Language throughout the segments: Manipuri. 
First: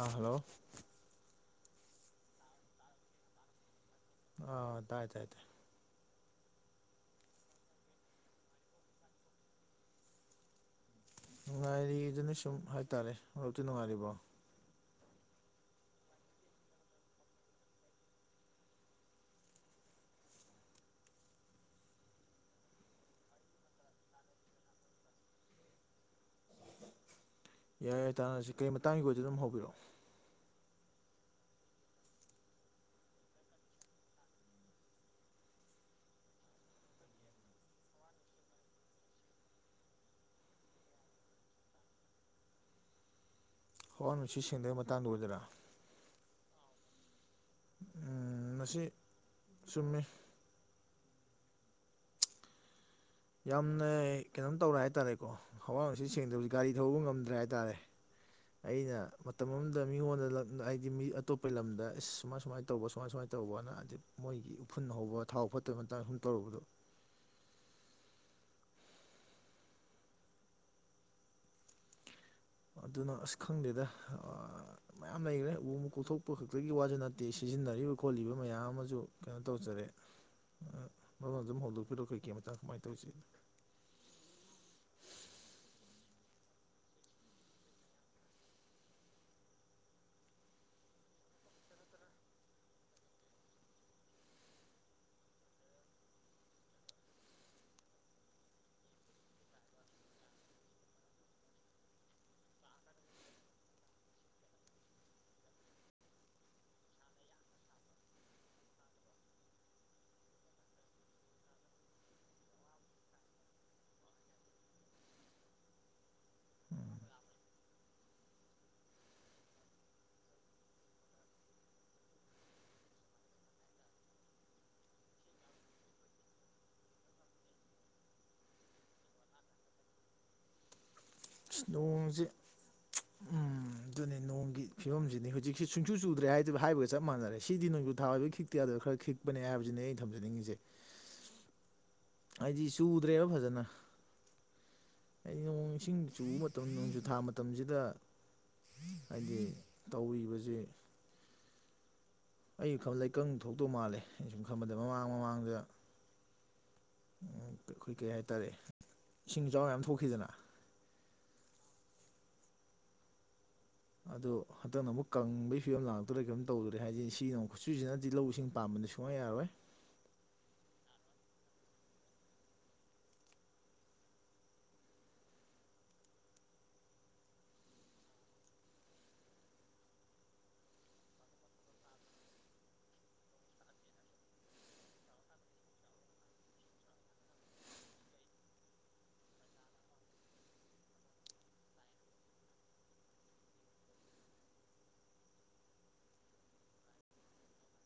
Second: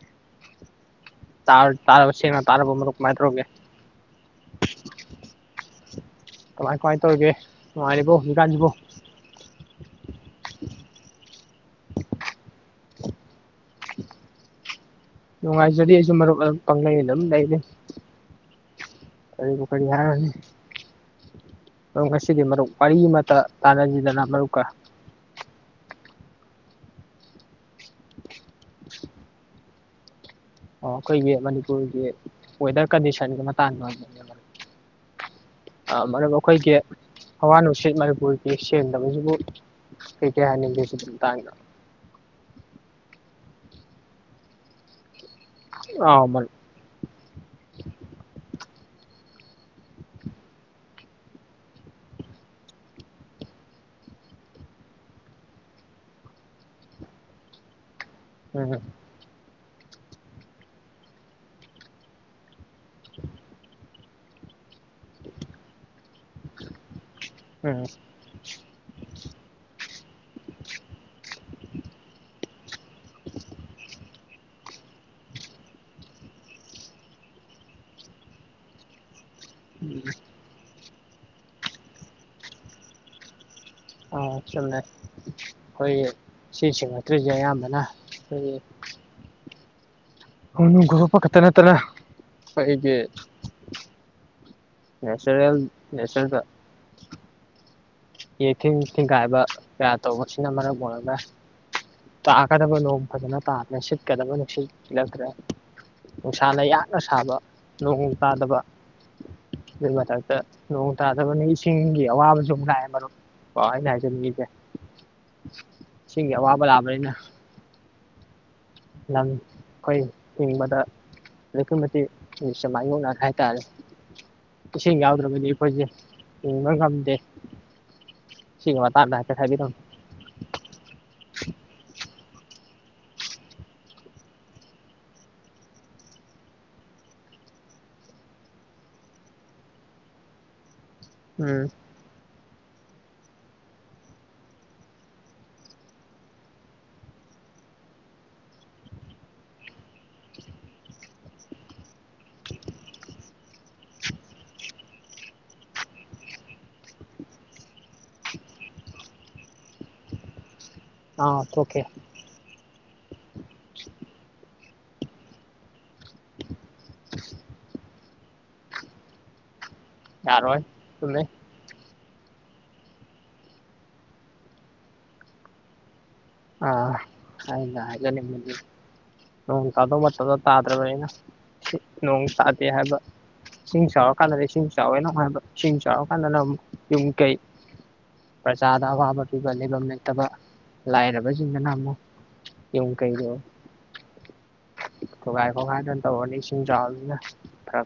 ꯑ ꯍꯜꯂꯣ ꯇꯥ ꯇꯥ ꯇꯔꯕ‌ꯣ ꯀꯃꯥꯏ ꯇꯧꯔꯒ‌ꯦ ꯑ ꯇꯥꯏ ꯇꯥꯏ ꯇꯥꯏ ꯀꯃꯥꯏ ꯀꯃꯥꯏꯅ ꯇꯧꯔꯤꯒꯦ ꯅꯨꯡꯉꯥꯏꯔꯤꯕꯣ ꯖꯤꯀꯥꯟꯁꯤꯕꯣ ꯅꯨꯡꯉꯥꯏꯔꯤꯗꯨꯅꯦ ꯁꯨꯝ ꯍꯥꯏꯇꯥꯔꯦ ꯃꯔꯨꯞꯇꯤ ꯅꯨꯡꯉꯥꯏꯔꯤꯕꯣ ꯅꯨꯡꯉꯥꯏꯖꯔꯤ ꯑꯩꯁꯨ ꯃꯔꯨꯞ ꯑꯗꯨꯝ ꯄꯥꯡꯂꯩ ꯑꯗꯨꯝ ꯂꯩꯔꯤ ꯀꯔꯤꯕꯨ ꯀꯔꯤ ꯍꯥꯏꯔꯨꯅꯤ ꯃꯔꯨꯞ ꯉꯁꯤꯗꯤ ꯃꯔꯨꯞ ꯋꯥꯔꯤ ꯑꯃꯇ ꯇꯥꯟꯅꯁꯤꯗꯅ ꯃꯔꯨꯞꯀ ꯌꯥꯏ ꯌꯥꯏ ꯇꯥꯟꯅꯁꯤ ꯀꯔꯤ ꯃꯇꯥꯡꯒꯤ ꯑꯣꯏꯗꯣꯏꯅꯣ ꯑꯗꯨꯝ ꯍꯧꯕꯤꯔꯛꯑꯣ ꯑꯣ ꯑꯩꯈꯣꯏꯒꯤ ꯃꯅꯤꯄꯨꯔꯒꯤ ꯋꯦꯗꯔ ꯀꯟꯗꯤꯁꯟꯒꯤ ꯃꯇꯥꯡꯗ ꯑꯣꯢꯗꯧꯢꯅꯦ ꯃꯔꯨꯞ ꯑ ꯃꯔꯝ ꯑꯩꯈꯣꯏꯒꯤ ꯍꯋꯥ ꯅꯨꯡꯁꯤꯠ ꯃꯅꯤꯄꯨꯔꯒꯤ ꯁꯦꯡꯗꯕꯁꯤꯕꯨ ꯀꯩ ꯀꯩ ꯍꯥꯏꯅꯤꯡꯒꯦ ꯁꯤꯒꯤ ꯃꯇꯥꯡꯗ ꯍꯋꯥ ꯅꯨꯡꯁꯤꯠ ꯁꯦꯡꯗꯕꯩ ꯃꯇꯥꯡꯗ ꯑꯣꯏꯗꯣꯏꯔ ꯑ ꯃꯥꯔꯨꯞ ꯎꯝ ꯃꯁꯤ ꯆꯨꯝꯃꯤ ꯌꯥꯝꯅ ꯀꯩꯅꯣꯝ ꯇꯧꯔꯦ ꯍꯥꯏꯇꯥꯔꯦꯀꯣ ꯍꯋꯥ ꯅꯨꯡꯁꯤꯠ ꯁꯦꯡꯗꯕꯁꯤ ꯒꯥꯔꯤ ꯊꯧꯕ ꯉꯝꯗ꯭ꯔꯦ ꯍꯥꯏꯇꯥꯔꯦ ꯎꯝ ꯑꯩꯅ ꯃꯇꯝ ꯑꯃꯗ ꯃꯤꯉꯣꯟꯗ ꯂꯛ ꯍꯥꯏꯗꯤ ꯃꯤ ꯑꯇꯣꯞꯄ ꯂꯝꯗ ꯏꯁ ꯁꯨꯃꯥꯏ ꯁꯨꯃꯥꯏꯅ ꯇꯧꯕ ꯁꯨꯃꯥꯏ ꯁꯨꯃꯥꯏꯅ ꯇꯧꯕꯅ ꯍꯥꯏꯗꯤ ꯃꯣꯏꯒꯤ ꯎꯐꯨꯟ ꯍꯧꯕ ꯊꯥꯎ ꯐꯠꯇꯕꯩ ꯃꯇꯥꯡ ꯁꯨꯝ ꯇꯧꯔꯨꯕꯗꯣ ꯎꯝ ꯑꯗꯨꯅ ꯑꯁ ꯈꯪꯗꯦꯗ ꯑ ꯃꯌꯥꯝ ꯂꯩꯈ꯭ꯔꯦ ꯎ ꯀꯣꯛꯊꯣꯛꯄ ꯈꯛꯇꯒꯤ ꯋꯥꯁꯨ ꯅꯠꯇꯦ ꯁꯤꯖꯤꯟꯅꯔꯤꯕ ꯈꯣꯠꯂꯤꯕ ꯃꯌꯥꯝ ꯑꯃꯁꯨ ꯀꯩꯅꯣ ꯇꯧꯖꯔꯦ ꯃꯔꯨꯞꯅ ꯑꯗꯨꯝ ꯍꯧꯗꯣꯛꯄꯤꯔꯛꯑꯣ ꯀꯩꯀꯩ ꯃꯇꯥꯡ ꯀꯃꯥꯏ ꯇꯧꯁꯤ ꯑꯥ ꯆꯨꯝꯃꯦ ꯑꯩꯈꯣꯏꯒꯤ ꯁꯤ ꯁꯦꯡꯉꯥꯠꯇ꯭ꯔꯤꯁꯦ ꯑꯌꯥꯝꯕꯅ ꯑꯩꯈꯣꯏꯒꯤ ꯎ ꯅꯣꯡꯀꯣꯛꯊꯣꯞꯄ ꯈꯛꯇ ꯅꯠꯇꯅ ꯑꯩꯈꯣꯏꯒꯤ ꯅꯦꯆꯔꯦꯜ ꯅꯦꯆꯔꯗ ꯌꯦꯊꯤꯡ ꯊꯤꯡꯒꯥꯏꯕ ꯀꯌꯥ ꯇꯧꯕꯁꯤꯅ ꯃꯔꯝ ꯑꯣꯏꯔꯒ ꯇꯥꯒꯗꯕ ꯅꯣꯡ ꯐꯖꯅ ꯇꯥꯗ꯭ꯔꯦ ꯁꯤꯠꯀꯗꯕ ꯅꯨꯡꯁꯤꯠ ꯁꯤꯠꯂꯛꯇ꯭ꯔꯦ ꯅꯨꯡꯁꯥꯅ ꯌꯥꯠꯅ ꯁꯥꯕ ꯅꯣꯡ ꯇꯥꯗꯕ ꯑꯗꯨꯏ ꯃꯊꯛꯇ ꯅꯣꯡ ꯇꯥꯗꯕꯅ ꯏꯁꯤꯡꯒꯤ ꯑꯋꯥꯕꯁꯨ ꯑꯃꯨꯛ ꯂꯥꯛꯑꯦ ꯃꯔꯨꯞ ꯀꯣ ꯑꯩꯅ ꯍꯥꯏꯖꯅꯤꯡꯉꯤꯁꯦ ꯏꯁꯤꯡꯒꯤ ꯑꯋꯥꯕ ꯂꯥꯛꯑꯕꯅꯤꯅ ꯂꯝ ꯑꯩꯈꯣꯏ ꯍꯤꯡꯕꯗ ꯑꯗꯨꯒꯤ ꯃꯇꯤꯛ ꯄꯨꯟꯁꯤꯁꯦ ꯃꯥꯏꯌꯣꯛꯅꯍꯜꯂꯦ ꯍꯥꯏ ꯇꯥꯔꯦ ꯏꯁꯤꯡ ꯌꯥꯎꯗ꯭ꯔꯕꯗꯤ ꯑꯩꯈꯣꯏꯁꯦ ꯍꯤꯡꯕ ꯉꯝꯗꯦ ꯁꯤꯒꯤ ꯃꯇꯥꯡꯗ ꯍꯥꯐꯦꯠ ꯍꯥꯏꯕꯤꯔꯝꯃꯣ ꯅꯣꯡꯖꯤ ꯎꯝ ꯑꯗꯨꯅꯦ ꯅꯣꯡꯒꯤ ꯐꯤꯕꯝꯁꯤꯗꯤ ꯍꯧꯖꯤꯛꯁꯤ ꯁꯨꯡꯁꯨ ꯆꯨꯗ꯭ꯔꯦ ꯍꯥꯏ ꯍꯥꯏꯕꯒ ꯆꯞ ꯃꯥꯟꯅꯔꯦ ꯁꯤꯗꯤ ꯅꯣꯡꯖꯨ ꯅꯣꯡꯖꯨ ꯊꯥ ꯑꯣꯏꯕꯒꯤ ꯈꯤꯛꯇ ꯌꯥꯗꯕꯩ ꯈꯤꯛꯄꯅꯦ ꯍꯥꯏꯕꯁꯤꯅꯦ ꯑꯩ ꯊꯝꯖꯅꯤꯡꯉꯤꯁꯦ ꯎꯝ ꯍꯥꯏꯗꯤ ꯆꯨꯗ꯭ꯔꯦꯕ ꯐꯖꯅ ꯑꯩ ꯅꯣꯡ ꯏꯁꯤꯡ ꯆꯨꯕ ꯃꯇꯝ ꯅꯣꯡꯖꯨ ꯊꯥ ꯃꯇꯝꯁꯤꯗ ꯍꯥꯏꯗꯤ ꯇꯧꯔꯤꯕꯁꯤ ꯑꯩ ꯈꯟꯕꯗ ꯂꯩꯀꯪ ꯊꯣꯛꯇꯧ ꯃꯥꯜꯂꯦ ꯑꯩ ꯁꯨꯝ ꯈꯟꯕꯗ ꯃꯃꯥꯡ ꯃꯃꯥꯡꯗ ꯑꯩꯈꯣꯏ ꯀꯩ ꯍꯥꯏꯇꯥꯔꯦ ꯏꯁꯤꯡ ꯏꯆꯥꯎ ꯃꯌꯥꯝ ꯊꯣꯛꯈꯤꯗꯅ ꯑꯥ ꯊꯣꯛꯈꯤ ꯑꯗꯣ ꯍꯟꯗꯛꯅ ꯑꯃꯨꯛ ꯀꯪꯕꯒꯤ ꯐꯤꯕꯝ ꯂꯥꯛꯇꯧꯔꯦ ꯀꯔꯤꯝ ꯇꯧꯗꯧꯔꯦ ꯍꯥꯏꯁꯤꯅꯤ ꯁꯤꯅ ꯑꯃꯨꯛ ꯈꯨꯠꯁꯨꯁꯤꯅꯗꯤ ꯂꯧ ꯏꯁꯤꯡ ꯄꯥꯝꯕꯅꯦ ꯁꯨꯛꯌꯥ ꯌꯥꯔꯣꯏ ꯌꯥꯔꯣꯏ ꯆꯨꯝꯃꯦ ꯑꯥ ꯑꯩꯅ ꯍꯥꯏꯖꯅꯤꯡꯕꯗꯤ ꯅꯣꯡ ꯇꯥꯗꯧ ꯃꯇꯝꯗ ꯇꯥꯗ꯭ꯔꯕꯅꯤꯅ ꯅꯣꯡ ꯇꯥꯗꯦ ꯍꯥꯏꯕ ꯏꯁꯤꯡ ꯆꯥꯎꯔ ꯀꯥꯟꯗꯗꯤ ꯏꯁꯤꯡ ꯆꯥꯎꯋꯦ ꯑꯃꯨꯛ ꯍꯥꯏꯕ ꯏꯁꯤꯡ ꯆꯥꯎꯔ ꯀꯥꯟꯗꯅ ꯑꯃꯨꯛ ꯌꯨꯝ ꯀꯩ ꯄ꯭ꯔꯖꯥꯗ ꯑꯋꯥꯕ ꯄꯤꯕ ꯂꯩꯐꯝ ꯂꯩꯇꯕ ꯂꯥꯏꯔꯕꯁꯤꯡꯗꯅ ꯑꯃꯨꯛ ꯌꯨꯝ ꯀꯩꯗꯣ ꯈꯣꯒꯥꯏ ꯈꯣꯒꯥꯏꯗꯅ ꯇꯧꯔꯅꯤ ꯏꯁꯤꯡ ꯆꯥꯎꯕꯅꯤꯅ ꯐꯔ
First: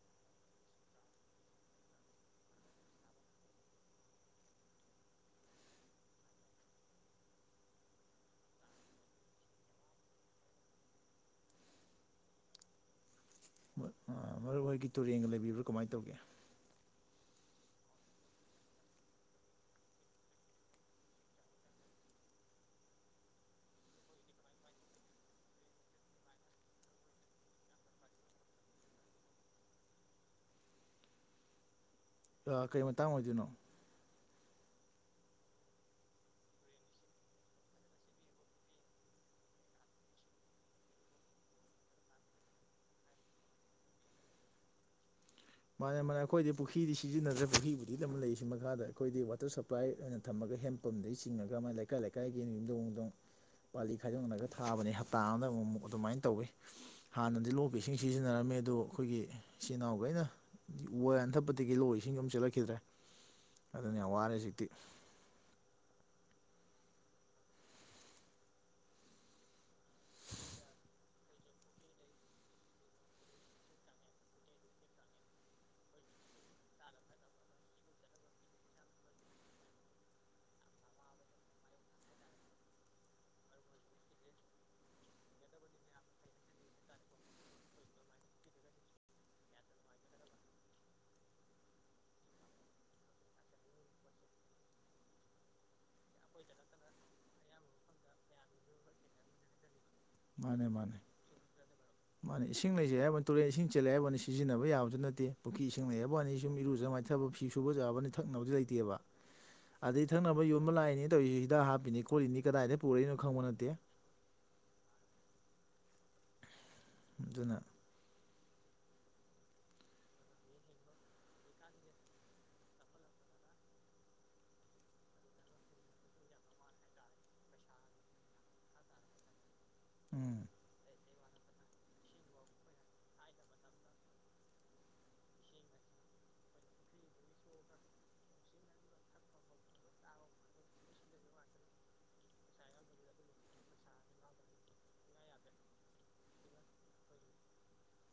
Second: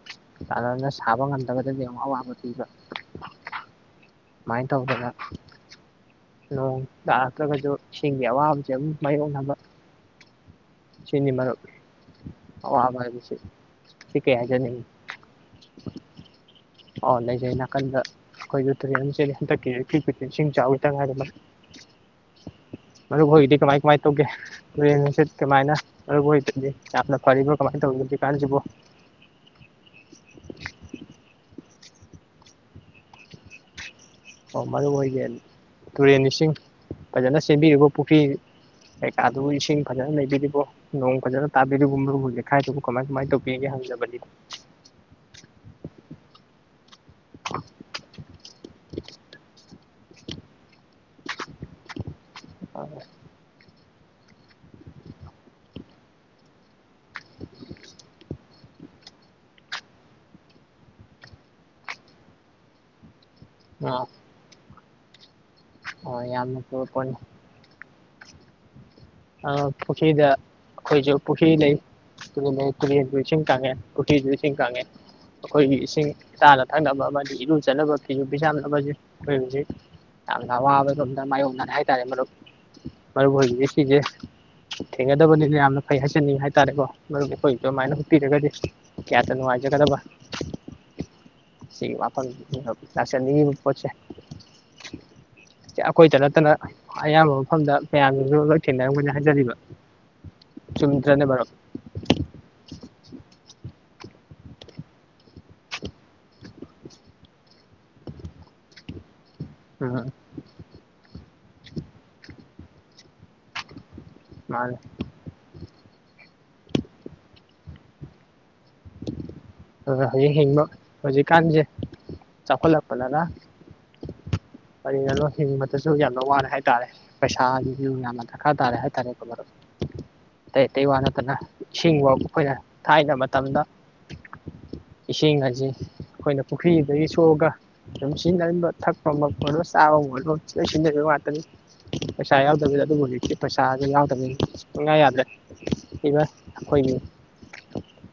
ꯇꯥꯗꯅ ꯁꯥꯕ ꯉꯝꯗꯕꯗꯒꯤ ꯑꯃꯨꯛ ꯑꯋꯥꯕ ꯄꯤꯕ ꯁꯨꯃꯥꯏꯅ ꯇꯧꯗꯅ ꯅꯣꯡ ꯇꯥꯔꯛꯇ꯭ꯔꯒꯁꯨ ꯏꯁꯤꯡꯒꯤ ꯑꯋꯥꯕꯁꯦ ꯑꯗꯨꯝ ꯃꯥꯏꯌꯣꯛꯅꯕ ꯁꯤꯅꯤ ꯃꯔꯨꯞ ꯑꯋꯥꯕ ꯍꯥꯏꯕꯁꯦ ꯃꯔꯨꯞ ꯍꯣꯏꯒꯤ ꯇꯨꯔꯦꯟꯒ ꯂꯩꯕꯤꯕ꯭ꯔꯥ ꯀꯃꯥꯏ ꯇꯧꯒꯦ ꯑꯣ ꯂꯩꯖꯩ ꯅꯥꯀꯟꯗ ꯑꯩꯈꯣꯏꯒꯤ ꯇꯨꯔꯦꯟ ꯑꯃ ꯆꯦꯜꯂꯦ ꯍꯟꯗꯛꯀꯤ ꯏꯀꯨꯏ ꯀꯨꯏꯗꯔ꯭ꯤ ꯏꯁꯤꯡ ꯆꯥꯎꯕꯗ ꯉꯥꯏꯔꯤ ꯃꯔꯨꯞ ꯍꯣꯏꯗꯤ ꯀꯃꯥꯏ ꯀꯃꯥꯏ ꯇꯧꯒꯦ ꯅꯣꯡ ꯅꯨꯡꯁꯤꯠ ꯀꯃꯥꯏꯅ ‌ꯃꯔꯨꯞ ꯍꯣꯏꯗꯗꯤ ꯌꯥꯝꯅ ꯐꯔꯤꯕ꯭ꯔꯣ ꯀꯃꯥꯏꯅ ꯇꯧꯔꯤ ꯍꯧꯖꯤꯛ ꯀꯥꯟꯁꯤꯕꯨ ꯀꯩ ꯃꯇꯥꯡ ꯑꯣꯏꯗꯣꯏꯅꯣ ꯑꯣ ꯃꯔꯨꯞ ꯍꯣꯏꯒꯤ ꯇꯨꯔꯦꯟ ꯏꯁꯤꯡ ꯐꯖꯅ ꯆꯦꯟꯕꯤꯔꯤꯕꯣ ꯄꯨꯈ꯭ꯔꯤ ꯀꯩꯀꯥꯗꯨꯕꯨ ꯏꯁꯤꯡ ꯐꯖꯅ ꯂꯩꯕꯤꯔꯤꯕꯣ ꯅꯣꯡ ꯐꯖꯅ ꯇꯥꯕꯤꯔꯤꯕꯣ ꯃꯔꯨꯞ ꯍꯣꯏ ꯂꯩꯀꯥꯏ ꯗꯨꯕꯨ ꯀꯃꯥꯏ ꯀꯃꯥꯏ ꯇꯧꯕꯤꯔꯤꯒꯦ ꯍꯪꯖꯕꯅꯤ ꯃꯥꯅꯦ ꯃꯥꯅꯦ ꯑꯩꯈꯣꯏꯗꯤ ꯄꯨꯈ꯭ꯔꯤꯗꯤ ꯁꯤꯖꯤꯟꯅꯗ꯭ꯔꯕ ꯄꯨꯈ꯭ꯔꯤꯕꯨꯗꯤ ꯑꯗꯨꯝ ꯂꯩꯔꯤꯁꯤ ꯃꯈꯥꯗ ꯑꯩꯈꯣꯏꯗꯤ ꯋꯥꯇꯔ ꯁꯄ꯭ꯂꯥꯏ ꯑꯣꯏꯅ ꯊꯝꯃꯒ ꯍꯦꯟ ꯄꯝꯗꯒꯤ ꯆꯤꯡꯉꯒ ꯃꯥ ꯂꯩꯀꯥꯏ ꯂꯩꯀꯥꯏꯒꯤ ꯌꯨꯝꯊꯣꯡ ꯌꯨꯝꯗꯣꯡ ꯄꯥꯂꯤ ꯈꯥꯏꯗꯣꯛꯅꯔꯒ ꯊꯥꯕꯅꯤ ꯍꯞꯇꯥ ꯑꯃꯗ ꯑꯃꯨꯛ ꯃꯨꯛ ꯑꯗꯨꯃꯥꯏꯅ ꯇꯧꯋꯤ ꯍꯥꯟꯅꯗꯤ ꯂꯣꯛꯀꯤ ꯏꯁꯤꯡ ꯁꯤꯖꯤꯟꯅꯔꯝꯃꯦ ꯑꯗꯣ ꯑꯩꯈꯣꯏꯒꯤ ꯏꯆꯤꯜ ꯏꯅꯥꯎ‌ꯒꯩꯅ ꯎ ꯋꯥ ꯌꯥꯟꯊꯠꯄꯗꯒꯤ ꯂꯣꯛ ꯏꯁꯤꯡꯒ ꯑꯃ ꯆꯦꯜꯂꯛꯈꯤꯗ꯭ꯔꯦ ꯑꯗꯨꯅꯤ ꯑꯥ ꯋꯥꯔꯦ ꯍꯧꯖꯤꯛꯇꯤ ꯌꯥꯝꯅ‌‌‌‌ꯐꯕ‌‌‌ꯄꯣꯠꯅꯤ ꯑ ꯄꯨꯈ꯭ꯔꯤꯗ ꯑꯩꯈꯣꯏꯁꯨ ꯄꯨꯈ꯭ꯔꯤ ꯂꯩ ꯇꯨꯔꯦꯜ ꯁꯨ ꯏꯁꯤꯡ ꯀꯥꯪꯉꯦ ꯄꯨꯈꯔ꯭ꯤ ꯁꯨ ꯏꯁꯤꯡ ꯀꯥꯪꯉꯦ ꯑꯩꯈꯣꯏꯒꯤ ꯏꯁꯤꯡ ꯆꯥꯅ ꯊꯛꯅꯕ ꯑꯃꯗꯤ ꯏꯔꯨ ꯖꯅꯕ ꯐꯤꯁꯨ ꯐꯤ ꯖꯥꯝꯅꯕ ꯑꯩꯈꯣꯏ ꯍꯧꯖꯤꯛ ꯌꯥꯝꯅ ꯑꯋꯥꯕꯗꯣ ꯃꯥꯏꯌꯣꯛꯅꯔꯦ ꯍꯥꯏꯇꯥꯔꯦ ꯃꯔꯨꯞ ꯃꯔꯨꯞ ꯍꯣꯏꯒꯤꯗꯤ ꯁꯤꯁꯦ ꯊꯦꯡꯒꯗꯕꯅꯤꯅ ꯌꯥꯝꯅ ꯐꯩ ꯍꯥꯏꯖꯅꯤꯡꯉꯤ ꯍꯥꯏ ꯇꯥꯔꯦꯀꯣ ꯃꯔꯝꯗꯤ ꯑꯩꯈꯣꯏꯁꯨ ꯑꯗꯨꯃꯥꯏꯅ ꯍꯨꯠꯄꯤꯔꯒꯗꯤ ꯀꯌꯥꯗ ꯅꯨꯡꯉꯥꯏꯖꯒꯗꯕ ꯁꯤ ꯋꯥꯐꯝ ꯁꯦ ꯂꯥꯛꯆꯥꯅꯤꯡꯉꯤꯕ ꯄꯣꯠꯁꯦ ꯑꯩꯈꯣꯏꯗ ꯅꯠꯇꯅ ꯑꯌꯥꯝꯕ ꯃꯐꯝꯗ ꯃꯌꯥꯝꯒꯤꯁꯨ ꯂꯣꯏ ꯊꯦꯡꯅꯔꯝꯒꯅꯤ ꯍꯥꯏꯖꯔꯤꯕ ꯃꯥꯅꯦ ꯆꯨꯝꯗ꯭ꯔꯅꯦ ꯃꯔꯨꯞ ꯃꯥꯅꯦ ꯏꯁꯤꯡ ꯂꯩꯖꯩ ꯍꯥꯏꯕꯅꯤ ꯇꯨꯔꯦꯟ ꯏꯁꯤꯡ ꯆꯦꯜꯂꯦ ꯍꯥꯏꯕꯅꯤ ꯁꯤꯖꯤꯟꯅꯕ ꯌꯥꯕꯗꯨ ꯅꯠꯇꯦ ꯄꯨꯈ꯭ꯔꯤ ꯏꯁꯤꯡ ꯂꯩ ꯍꯥꯏꯕ ꯋꯥꯅꯤ ꯐꯤ ꯁꯨꯕ ꯏꯔꯨꯖ ꯃꯥꯏꯊꯕ ꯐꯤ ꯁꯨꯕ ꯌꯥꯥꯕꯅꯤ ꯊꯛꯅꯕꯗꯤ ꯂꯩꯇꯦꯕ [unintelligible] ꯑꯗꯩ ꯊꯛꯅꯕ ꯌꯣꯟꯕ ꯂꯥꯛꯏꯅꯤ ꯇꯧꯔꯤꯁꯤ ꯁꯤꯗ ꯍꯤꯗꯥꯛ ꯍꯥꯞꯄꯤꯅꯤ ꯈꯣꯠꯂꯤꯅꯤ ꯀꯗꯥꯏꯗ ꯄꯨꯔꯛꯏꯅꯣ ꯈꯪꯕ ꯅꯠꯇꯦ ꯃꯥꯅꯦ ꯑꯗꯨꯅ ꯍꯣꯏ ꯍꯧꯖꯤꯛ ꯍꯤꯡꯕ ꯍꯧꯖꯤꯛꯀꯥꯟꯁꯦ ꯆꯥꯎꯈꯠꯂꯛꯄꯅꫪ ꯀꯔꯤꯅꯅꯣ ꯍꯤꯡꯕꯗꯁꯨ ꯌꯥꯝꯅ ꯋꯥꯔꯦ ꯍꯥꯏꯇꯥꯔꯦ ꯄꯩꯁꯥꯖꯤꯁꯨ ꯌꯥꯝꯅ ꯗꯔꯀꯥꯔ ꯇꯥꯔꯦ ꯍꯥꯏꯇꯥꯔꯦꯀꯣ ꯃꯔꯨꯞ ꯎꯝ ꯑꯇꯩ ꯑꯇꯩ ꯋꯥ ꯅꯠꯇꯅ ꯏꯁꯤꯡꯐꯧ ꯑꯩꯈꯣꯏꯅ ꯊꯥꯏꯅ ꯃꯇꯝꯗ ꯏꯁꯤꯡ ꯑꯁꯤ ꯑꯩꯈꯣꯏꯅ ꯄꯨꯈ꯭ꯔꯤꯗꯒꯤ ꯁꯣꯛꯑꯒ ꯑꯗꯨꯝ ꯁꯤꯖꯤꯟꯅꫪꯝꯃꯤꯕ ꯊꯛꯄ ꯃꯛ ꯑꯣꯏꯔꯣ ꯆꯥꯕꯕꯨ ꯑꯣꯏꯔꯣ ꯂꯣꯏ ꯁꯤꯖꯤꯟꯅꯔꯤꯕ ꯉꯥꯛꯇꯅꯤ ꯄꯩꯁꯥ ꯌꯥꯎꯗꯕꯤꯗ ꯑꯗꯨꯕꯨ ꯍꯧꯖꯤꯛꯇꯤ ꯄꯩꯁꯥꯖꯦ ꯌꯥꯎꯗꯕꯤ ꯁꯨꯛꯌꯥ ꯌꯥꯗ꯭ꯔꯦ [unintelligible] ꯑꯩꯈꯣꯏꯒꯤ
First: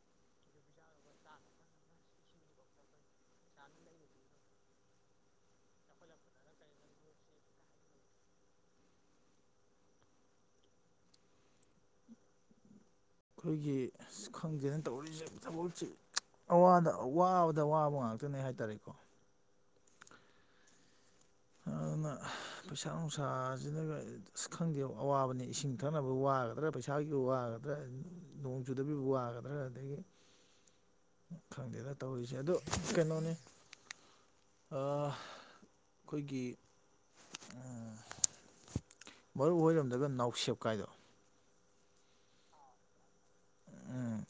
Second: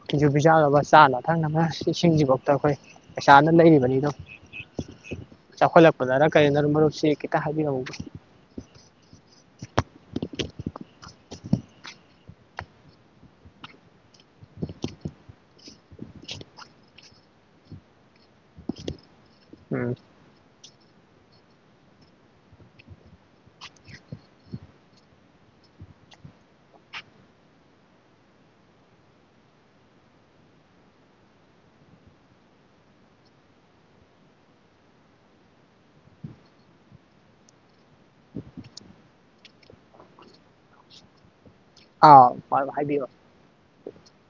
ꯐꯤꯖꯨ ꯐꯤꯖꯥꯝꯅꯕ ꯆꯥꯛ ꯊꯛꯅꯕ ꯁꯤ ꯏꯁꯤꯡꯖꯤꯕꯥꯎꯇꯥ ꯑꯩꯈꯣꯏ ꯄꯩꯁꯥꯅ ꯂꯩꯔꯤꯕꯅꯤꯗꯣ ꯆꯥꯎꯈꯠꯂꯛꯄꯅꯔ ꯀꯔꯤꯅꯣ ꯃꯔꯨꯞꯁꯤ ꯈꯤꯇꯥ ꯍꯥꯏꯕꯤꯔꯛꯎꯕ [inaudible] ꯈꯣꯏꯒꯤ ꯑꯁ ꯈꯪꯗꯦꯅꯦ ꯇꯧꯔꯤꯖꯦ ꯊꯕꯛꯁꯦ ꯑꯋꯥꯗ ꯑꯋꯥꯕꯗ ꯋꯥꯕ ꯉꯥꯛꯇꯅꯦ ꯍꯥꯏꯇꯥꯔꯦꯀꯣ ꯎꯝ ꯑꯗꯨꯅ ꯄꯩꯁꯥ ꯅꯨꯡꯁꯥꯖꯤꯅꯒ ꯑꯁ ꯈꯪꯗꯦ ꯑꯋꯥꯕꯅꯤ ꯏꯁꯤꯡ ꯊꯛꯅꯕ ꯋꯥꯒꯗ꯭ꯔꯥ ꯄꯩꯁꯥ ꯁꯥꯒꯤꯕꯨ ꯋꯥꯒꯗ꯭ꯔꯥ ꯅꯣꯡ ꯆꯨꯗꯕꯒꯤꯕꯨ ꯋꯥꯒꯗ꯭ꯔꯥ ꯑꯗꯒꯤ ꯈꯪꯗꯦꯗ ꯇꯧꯔꯤꯁꯦ ꯑꯗꯨ ꯀꯩꯅꯣꯅꯦ ꯑꯥ ꯈꯣꯏꯒꯤ ꯑꯥ ꯃꯔꯨꯞ ꯍꯣꯏꯔꯣꯝꯗꯒ ꯅꯥꯎꯁꯦꯞ ꯀꯥꯏꯗꯣ ꯑꯥꯎ [unintelligible] ꯍꯥꯏꯕꯤꯌꯣ ꯎꯝ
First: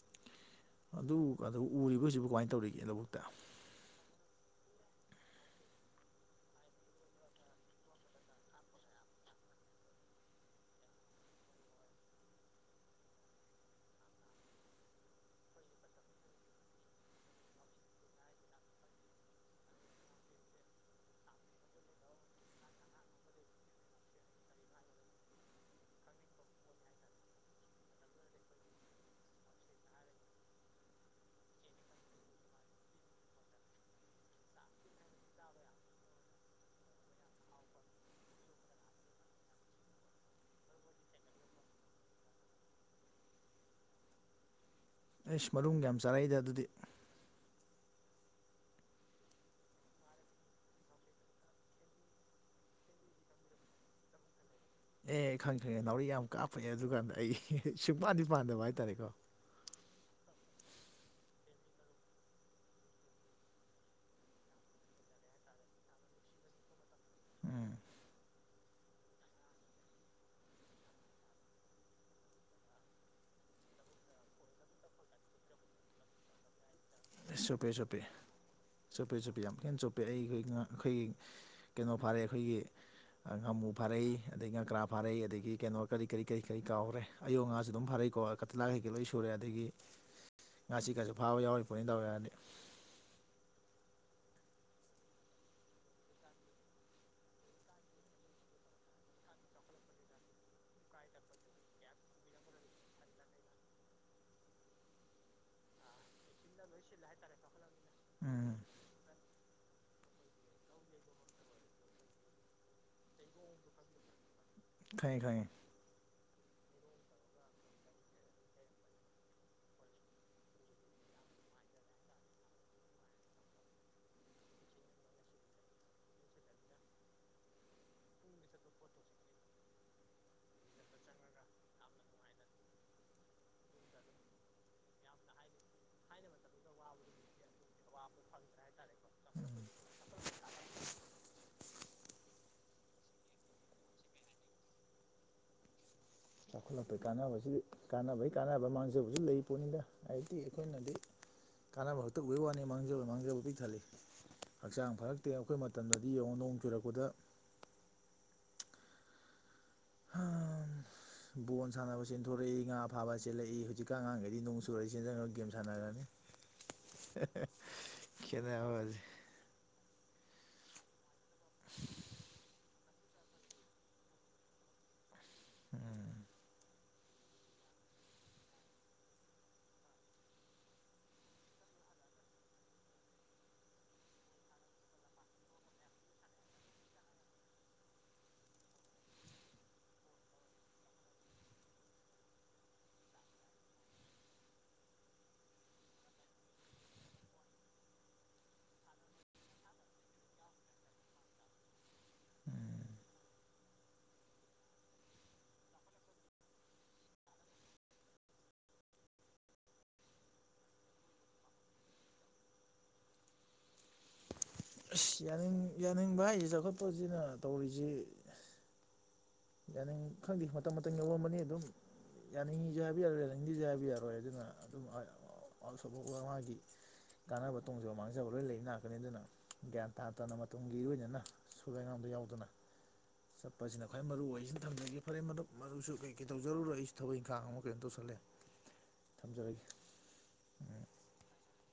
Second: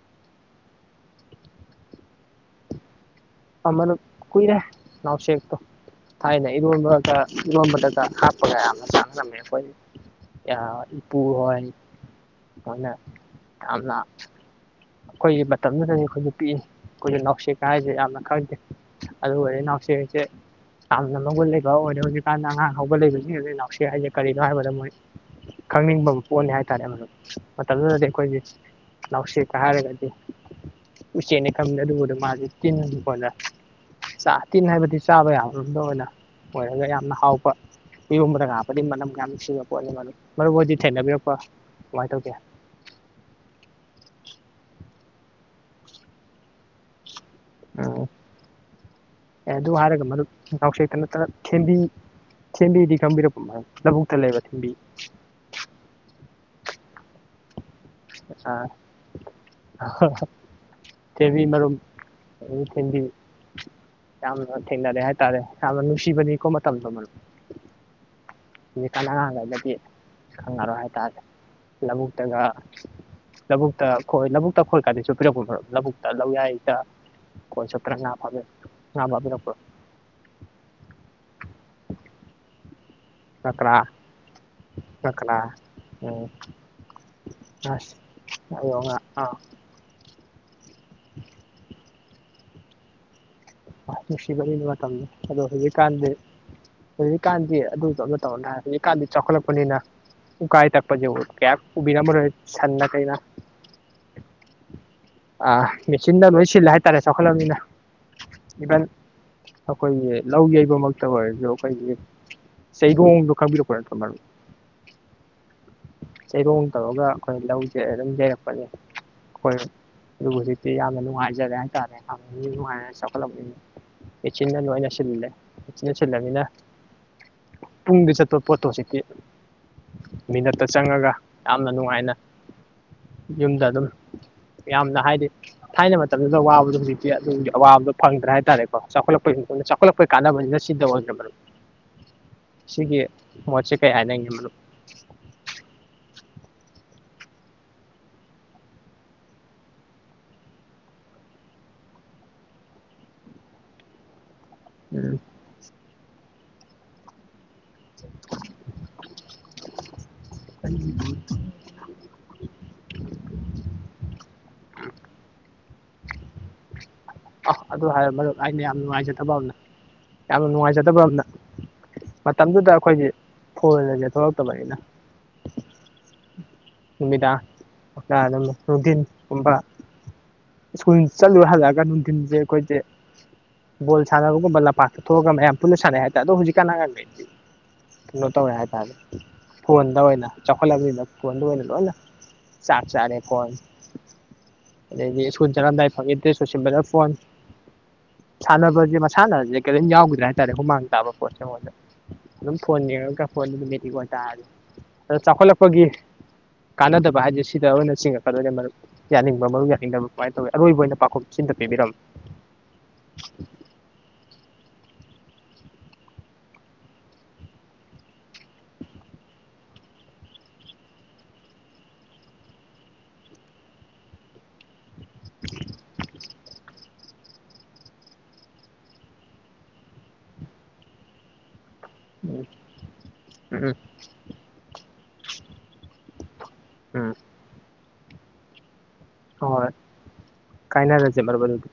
ꯑꯗꯨꯒꯥꯗꯨ ꯎꯔꯤꯕꯣ ꯍꯨꯖꯤꯛꯄꯨ ꯀꯃꯥꯏꯟ ꯇꯧꯔꯤꯒꯦ ꯂꯧꯕꯨꯛꯇꯥ ꯑꯃꯅ ꯀꯨꯏꯔꯦ ꯅꯥꯎꯁꯦꯛꯇꯣ ꯊꯥꯏꯅ ꯏꯔꯣꯝꯕꯒ ꯏꯔꯣꯝꯕꯗꯒ ꯍꯥꯞꯄꯒ ꯌꯥꯝꯅ ꯆꯥꯅꯔꯝꯃꯦ ꯑꯩꯈꯣꯏ ꯏꯄꯨꯍꯣꯏ [inaudible] ꯑꯩꯈꯣꯏꯒꯤ ꯃꯇꯝꯗꯨꯗꯗꯤ ꯑꯩꯈꯣꯏꯖꯨ ꯄꯤꯛꯏ ꯑꯩꯈꯣꯏꯖꯨ ꯅꯥꯎꯁꯦꯛꯀꯥ ꯍꯥꯏꯖꯦ ꯌꯥꯝꯅ ꯈꯪꯗꯦ ꯑꯗꯨꯒꯅꯦ ꯅꯥꯎꯁꯦꯛꯁꯦ ꯌꯥꯝꯅ ꯃꯒꯨꯟ ꯂꯩꯕ ꯑꯣꯏꯔꯦ ꯍꯧꯖꯤꯛꯀꯥꯟꯗ ꯑꯉꯥꯡ ꯍꯧꯒꯠ ꯂꯤꯕꯖꯤꯡ ꯑꯁꯤ ꯅꯥꯎꯁꯦꯛ ꯍꯥꯏꯖꯦ ꯀꯔꯤꯅꯣ ꯍꯥꯏꯕꯗ ꯃꯣꯏ ꯈꯪꯅꯤꯡꯕꯝ ꯄꯣꯛꯑꯅꯤ ꯍꯥꯏꯇꯥꯔꯦ [unintelligible] ꯃꯇꯝꯗꯨꯗꯗꯤ ꯑꯩꯈꯣꯏꯒꯤ ꯅꯥꯁꯦꯛꯀꯥ ꯍꯥꯏꯔꯒꯗꯤ ꯎꯆꯦꯛꯅꯤ ꯈꯟꯕ ꯑꯗꯨꯒꯗꯤ ꯃꯥꯗꯤ ꯇꯤꯟ [unintelligible] ꯆꯥ ꯇꯤꯟ ꯍꯥꯏꯕꯗꯤ ꯆꯥꯕ ꯌꯥꯕ ꯔꯣꯝꯗ ꯑꯣꯏꯅ ꯑꯣꯏꯔꯒ ꯌꯥꯝꯅ ꯍꯥꯎꯕ ꯏꯔꯣꯝꯕꯗꯒ ꯍꯥꯞꯄꯗꯤ ꯃꯅꯝ ꯌꯥꯝ ꯅꯨꯡꯁꯤꯕ ꯄꯣꯠꯅꯤ ꯃꯔꯨꯞ ꯑꯣꯏꯗꯤ ꯊꯦꯡꯅꯕꯤꯔꯛꯄ ꯀꯃꯥꯏꯟ ꯇꯧꯒꯦ ꯑꯩꯁ ꯃꯔꯨꯝꯒ ꯌꯥꯝ ꯆꯥꯔꯛꯏꯗ ꯑꯗꯨꯗꯤ ꯎꯝ ꯑꯦ ꯑꯗꯨ ꯍꯥꯏꯔꯒ ꯃꯔꯨꯞ ꯅꯥꯎꯁꯦꯛꯇꯥ ꯅꯠꯇꯅ ꯊꯦꯝꯕꯤ ꯊꯦꯝꯕꯤꯗꯤ ꯈꯪꯕꯤꯔꯛꯄ ꯃꯥ ꯂꯧꯕꯨꯛꯇꯥ ꯂꯩꯕ ꯊꯦꯝꯕꯤ ꯑꯦ ꯈꯪꯉꯦ ꯈꯪꯉꯦ ꯅꯥꯎꯔꯤ ꯌꯥꯝ ꯀꯥꯞꯄꯅꯦ ꯑꯗꯨꯀꯥꯟꯗ ꯑꯩ ꯁꯨꯛꯄꯥꯟꯗꯤ ꯄꯥꯟꯗꯕ ꯍꯥꯏꯇꯥꯔꯦꯀꯣ ꯊꯦꯝꯕꯤ ꯃꯔꯨꯝ [inaudible] ꯊꯦꯝꯕꯤ ꯌꯥꯝꯅ ꯊꯦꯡꯅꯔꯦ ꯍꯥꯏꯇꯥꯔꯦ ꯌꯥꯝꯅ ꯅꯨꯡꯁꯤꯕꯅꯤꯀꯣ ꯃꯇꯝꯗꯣ ꯃꯔꯨꯞ ꯎꯝ ꯍꯨꯖꯤꯛꯀꯥꯟ ꯑꯉꯥꯡꯉꯩꯅꯗꯤ ꯈꯪꯉꯔꯣꯏ ꯍꯥꯏꯇꯥꯔꯦ ꯂꯥꯕꯨꯛꯇꯒ ꯂꯥꯕꯨꯛꯇꯥ ꯈꯣꯏ ꯂꯥꯕꯨꯛꯇ ꯈꯣꯏ ꯀꯥꯗꯤ ꯆꯣꯞꯄꯤꯔꯛꯄ꯭ꯔꯣ ꯃꯔꯨꯞ ꯂꯥꯕꯨꯛꯇꯥ ꯂꯧꯌꯥꯏꯗ ꯈꯣꯏ ꯆꯣꯞꯄꯦ ꯆꯣꯞꯇꯅ ꯆꯣꯞꯄꯦ ꯉꯥ ꯐꯥꯕꯤ ꯉꯥ ꯆꯣꯞꯄꯦ ꯆꯣꯞꯄꯦ ꯐꯥꯕꯤꯔꯛꯄ꯭ꯔꯣ ꯌꯝ ꯀꯥꯟ ꯆꯨꯞ ꯄꯦ ꯑꯩ ꯈꯣꯏ ꯉꯥ ꯑꯩꯈꯣꯏꯒꯤ ꯀꯩꯅꯣ ꯐꯥꯔꯛꯑꯦ ꯑꯩꯈꯣꯏꯒꯤ ꯉꯥꯃꯨ ꯉꯀ꯭ꯔꯥ ꯐꯥꯔꯛꯏ ꯑꯗꯩ ꯉꯀ꯭ꯔꯥ ꯐꯥꯔꯛꯏ ꯑꯗꯒꯤ ꯀꯩꯅꯣ ꯀꯔꯤ ꯀꯔꯤ ꯎꯝ ꯀꯔꯤ ꯀꯔꯤ ꯀꯥꯎꯒ꯭ꯔꯦ ꯑꯌꯣ ꯉꯥꯖꯨ ꯑꯗꯨꯝ ꯑꯁ ꯐꯔꯛꯏꯀꯣ ꯀꯠꯇꯂꯥ ꯑꯌꯣ ꯀꯩꯀꯩ ꯉꯥ ꯂꯣꯏ ꯁꯨꯔꯦ ꯑꯥ ꯑꯗꯒꯤ ꯉꯥꯆꯤꯛ ꯀꯥꯖꯨ ꯐꯥꯕ ꯌꯥꯎꯔꯤ ꯄꯣꯠꯅꯤ ꯗꯥꯎ ꯌꯥꯔꯗꯤ ꯅꯨꯡꯁꯤꯕꯅꯤ ꯃꯇꯝꯗꯣ ꯑꯗꯣ ꯍꯨꯖꯤꯛꯀꯥꯟꯗꯤ ꯍꯨꯖꯤꯛꯀꯥꯟꯗꯤ ꯑꯗꯨ [unintelligible] ꯍꯨꯖꯤꯛꯀꯥꯟꯗꯤ ꯆꯥꯎꯈꯠꯂꯛꯄꯅꯤꯅ ꯎꯀꯥꯏ ꯇꯥꯛꯄꯖꯦ ꯀꯌꯥ ꯎꯕꯤꯔꯝꯃꯔꯣꯏ ꯁꯟꯅ ꯀꯩꯅ ꯑꯥ ꯃꯦꯆꯤꯟꯗ ꯂꯣꯏ ꯁꯤꯜꯂꯦ ꯍꯥꯏꯇꯥꯔꯦ ꯆꯥꯎꯈꯠꯂꯕꯅꯤꯅ ꯎꯝ ꯏꯚꯟ ꯑꯈꯣꯏꯒꯤ ꯂꯧ ꯌꯩꯕꯃꯛꯇꯥ ꯑꯣꯏꯔꯖꯨ ꯑꯈꯣꯏꯒꯤ ꯆꯩꯔꯣꯡꯗꯣ ꯈꯪꯕꯤꯔꯛꯄ ꯅꯠꯇ꯭ꯔꯣ ꯃꯔꯨꯞ ꯈꯪꯉꯦ ꯈꯪꯉꯦ ꯆꯩꯔꯣꯡ ꯇꯧꯔꯒ ꯑꯩꯈꯣꯏ ꯂꯧꯖꯦ ꯑꯗꯨꯝ ꯌꯩꯔꯛꯄꯅꯦ ꯑꯈꯣꯏ ꯑꯗꯨ ꯍꯧꯖꯤꯛꯇꯤ ꯌꯥꯝ ꯅꯨꯉꯥꯏꯖꯔꯦ ꯍꯥꯏꯇꯥꯔꯦ ꯌꯥꯝꯅꯁꯨ ꯅꯨꯡꯉꯥꯏꯔꯦ ꯆꯥꯎꯈꯠꯂꯛꯄꯅꯤꯅ ꯃꯦꯆꯤꯟꯅ ꯂꯣꯏꯅ ꯁꯤꯟꯂꯦ ꯃꯦꯆꯤꯟꯅ ꯁꯤꯟꯂꯕꯅꯤꯅ ꯄꯨꯡꯗ ꯆꯠꯄ ꯄꯣꯠꯇꯣ ꯍꯧꯖꯤꯛꯇꯤ ꯃꯤꯅꯠ ꯇ ꯆꯪꯉꯒ ꯌꯥꯝꯅ ꯅꯨꯡꯉꯥꯏꯅ ꯌꯨꯝꯗ ꯑꯗꯨꯝ ꯌꯥꯝꯅ ꯍꯥꯏꯗꯤ ꯊꯥꯏꯅ ꯃꯇꯝꯗꯨꯗ ꯋꯥꯕꯗꯣ ꯍꯧꯖꯤꯛꯇꯤ ꯑꯗꯨꯒꯤ ꯑꯋꯥꯕꯗꯣ ꯐꯪꯗ꯭ꯔꯦ ꯍꯥꯏꯇꯥꯔꯦꯀꯣ ꯆꯥꯎꯈꯠꯂꯛꯄꯒꯤ ꯆꯥꯎꯄ ꯈꯠꯂꯛꯄꯩ ꯀꯥꯟꯅꯕꯅꯤꯅ ꯁꯤꯗ ꯑꯣꯏꯗ꯭ꯔꯦ ꯃꯔꯨꯞ ꯁꯤꯒꯤ ꯃꯣꯠꯁꯦ ꯀꯩ ꯍꯥꯏꯅꯤꯡꯉꯦ ꯃꯔꯨꯞ ꯆꯥꯎꯈꯠꯂꯛꯄꯩ ꯀꯥꯟꯅꯕꯁꯤ ꯀꯥꯟꯅꯕꯩ ꯀꯥꯟꯅꯕ ꯃꯥꯡꯖꯕꯁꯨ ꯂꯩꯔꯤ ꯄꯣꯠꯅꯤꯅ ꯍꯥꯏꯗꯤ ꯑꯩꯈꯣꯏꯅꯗꯤ ꯀꯥꯟꯅꯕ ꯈꯛꯇ ꯎꯕꯒꯤ ꯋꯥꯅꯤ ꯃꯥꯡꯖꯕ ꯃꯥꯡꯖꯕ ꯄꯤꯛ ꯊꯜꯂꯤ ꯍꯛꯆꯥꯡ ꯎꯝ ꯐꯔꯛꯇꯦ ꯑꯩꯈꯣꯏ ꯃꯇꯝꯗꯗꯤ ꯌꯦꯡꯉꯣ ꯅꯣꯡ ꯆꯨꯔꯛꯄꯗ [unintelligible] ꯕꯣꯜ ꯁꯥꯟꯅꯕ ꯆꯦꯟꯊꯣꯔꯛꯏ ꯉꯥ ꯐꯥꯕ ꯆꯦꯜꯂꯛꯏ ꯍꯧꯖꯤꯛꯀꯤ ꯑꯉꯥꯡꯈꯩꯗꯤ ꯅꯣꯡ ꯆꯨꯔ ꯆꯦꯟꯖꯟꯈ꯭ꯔꯒ ꯒꯦꯝ ꯁꯥꯟꯅꯔꯅꯤ [unintelligible] ꯑꯥ ꯑꯗꯨ ꯍꯥꯏꯔ ꯃꯔꯨꯞ ꯑꯩꯅ ꯌꯥꯝ ꯈꯦꯠꯅꯕꯁꯦ ꯅꯨꯡꯉꯥꯏꯖꯗꯕ ꯑꯝꯅ ꯌꯥꯝꯅ ꯅꯨꯡꯉꯥꯏꯖꯗꯕ ꯑꯝꯅ ꯃꯇꯝꯗꯨꯗ ꯑꯩꯈꯣꯏꯒꯤ ꯐꯣꯜ ꯍꯥꯢꯁꯦ ꯊꯣꯛꯂꯛꯇꯕꯅꯤꯅ ꯎꯝ ꯅꯨꯃꯤꯗꯥ [unintelligible] ꯅꯨꯡꯗꯤꯟ ꯀꯨꯝꯕ ꯁ꯭ꯀꯨꯜ ꯆꯠꯂꯨ ꯍꯜꯂꯛꯑꯒ ꯅꯨꯡꯊꯤꯟꯁꯦ ꯑꯩꯈꯣꯏꯁꯦ ꯕꯣꯜ ꯁꯥꯟꯅꯕꯒꯨꯝꯕ ꯂꯝꯄꯥꯛꯇ ꯊꯣꯛꯂꯛꯑꯒ ꯃꯌꯥꯝ ꯄꯨꯟꯅ ꯁꯥꯟꯅꯩ ꯍꯥꯏꯇꯥꯔꯦ ꯑꯗꯣ ꯍꯧꯖꯤꯛꯀꯥꯟ ꯑꯉꯥꯡꯒꯩꯗꯤ ꯀꯩꯅꯣ ꯇꯧꯋꯦ ꯍꯥꯏ ꯇꯥꯔꯦ ꯐꯣꯟꯗ ꯑꯣꯏꯅ ꯆꯥꯥꯎꯈꯠꯂꯕꯅꯤꯅ ꯐꯣꯟꯗ ꯑꯣꯏꯅ ꯂꯣꯏꯅ ꯆꯥꯛ ꯆꯥꯔꯦ ꯐꯣꯟ ꯑꯗꯩꯗꯤ ꯁꯀꯨꯜ ꯆꯠꯂꯝꯗꯥꯏ ꯐꯪꯉꯦ ꯗꯦꯁ ꯂꯣꯏꯁꯤꯟꯕꯗꯥ ꯐꯣꯟ ꯁꯥꯟꯅꯕꯁꯦ ꯃꯁꯥꯟꯅꯁꯦ ꯀꯔꯤꯝ ꯌꯥꯎꯈꯤꯗ꯭ꯔꯦ ꯍꯥꯏꯇꯥꯔꯦ ꯍꯨꯃꯥꯡ ꯇꯥꯕ ꯄꯣꯠꯁꯦ ꯃꯣꯏꯗ ꯑꯗꯨꯝ ꯐꯣꯟ ꯌꯦꯡꯉꯒ [unintelligible] ꯇꯥꯔꯗꯤ ꯑꯗ ꯆꯥꯎꯈꯠꯂꯛꯄꯒꯤ ꯀꯥꯟꯅꯗꯕ ꯍꯥꯏꯁꯦ ꯁꯤꯗ ꯑꯣꯏꯅ ꯆꯤꯡꯉꯛꯀꯗꯣꯏꯅꯤ ꯃꯔꯨꯞ ꯌꯥꯅꯤꯡꯕ ꯃꯔꯨꯞ ꯌꯥꯅꯤꯡꯗꯕ꯭ꯔꯥ ꯀꯃꯥꯏꯅ ꯇꯧꯋꯤ ꯑꯔꯣꯏꯕ ꯑꯣꯏꯅ ꯄꯥꯎꯈꯨꯝ ꯁꯤꯃꯇ ꯄꯤꯕꯤꯔꯝꯃꯣ ꯑꯁ ꯌꯥꯅꯤꯡ ꯌꯥꯅꯤꯡꯕ ꯍꯥꯏꯁꯤ ꯆꯥꯎꯈꯠꯄꯁꯤꯅ ꯇꯧꯔꯤꯁꯤ ꯌꯥꯅꯤꯡ ꯈꯪꯗꯦ ꯃꯇꯝ ꯃꯇꯝꯒꯤ ꯑꯋꯣꯟꯕꯅꯤ ꯑꯗꯨꯝ ꯌꯥꯅꯤꯡꯉꯤꯁꯨ ꯍꯥꯏꯕ ꯌꯥꯔꯣꯏ ꯌꯥꯅꯤꯡꯗꯦꯁꯨ ꯍꯥꯏꯕ ꯌꯥꯔꯣꯏ ꯑꯗꯨꯅ ꯑꯗꯨꯝ [unintelligible] ꯀꯥꯟꯅꯕ ꯇꯣꯡꯖꯕ ꯃꯥꯡꯖꯕ ꯂꯣꯏꯅ ꯂꯩ ꯉꯥꯛꯇꯅꯤ ꯑꯗꯨꯅ ꯒ꯭ꯌꯥꯟ ꯇꯥꯗꯅ ꯃꯇꯝꯒꯤ ꯏꯔꯣꯏꯅꯅ ꯁꯣꯏ ꯉꯥꯝꯕ ꯌꯥꯎꯗꯅ [inaudible] ꯆꯠꯄꯁꯤꯅ ꯈ꯭ꯋꯥꯏ ꯃꯔꯨ ꯑꯣꯏꯁꯤꯅ ꯊꯝꯖꯒꯦ ꯐꯔꯦ ꯃꯔꯨꯞ ꯃꯔꯨꯞꯁꯨ ꯀꯩꯀꯩ ꯇꯧꯖꯔꯨꯔꯣ ꯑꯩꯁꯨ ꯎꯝ ꯎꯝ ꯊꯕꯛ ꯏꯪꯈꯥꯡ ꯑꯃꯛ ꯇꯧꯁꯤꯜꯂꯦ ꯍꯣꯏ ꯍꯣꯏ ꯀꯥꯏꯅꯔꯖꯦ ꯃꯔꯨꯞ ꯑꯗꯨꯗꯤ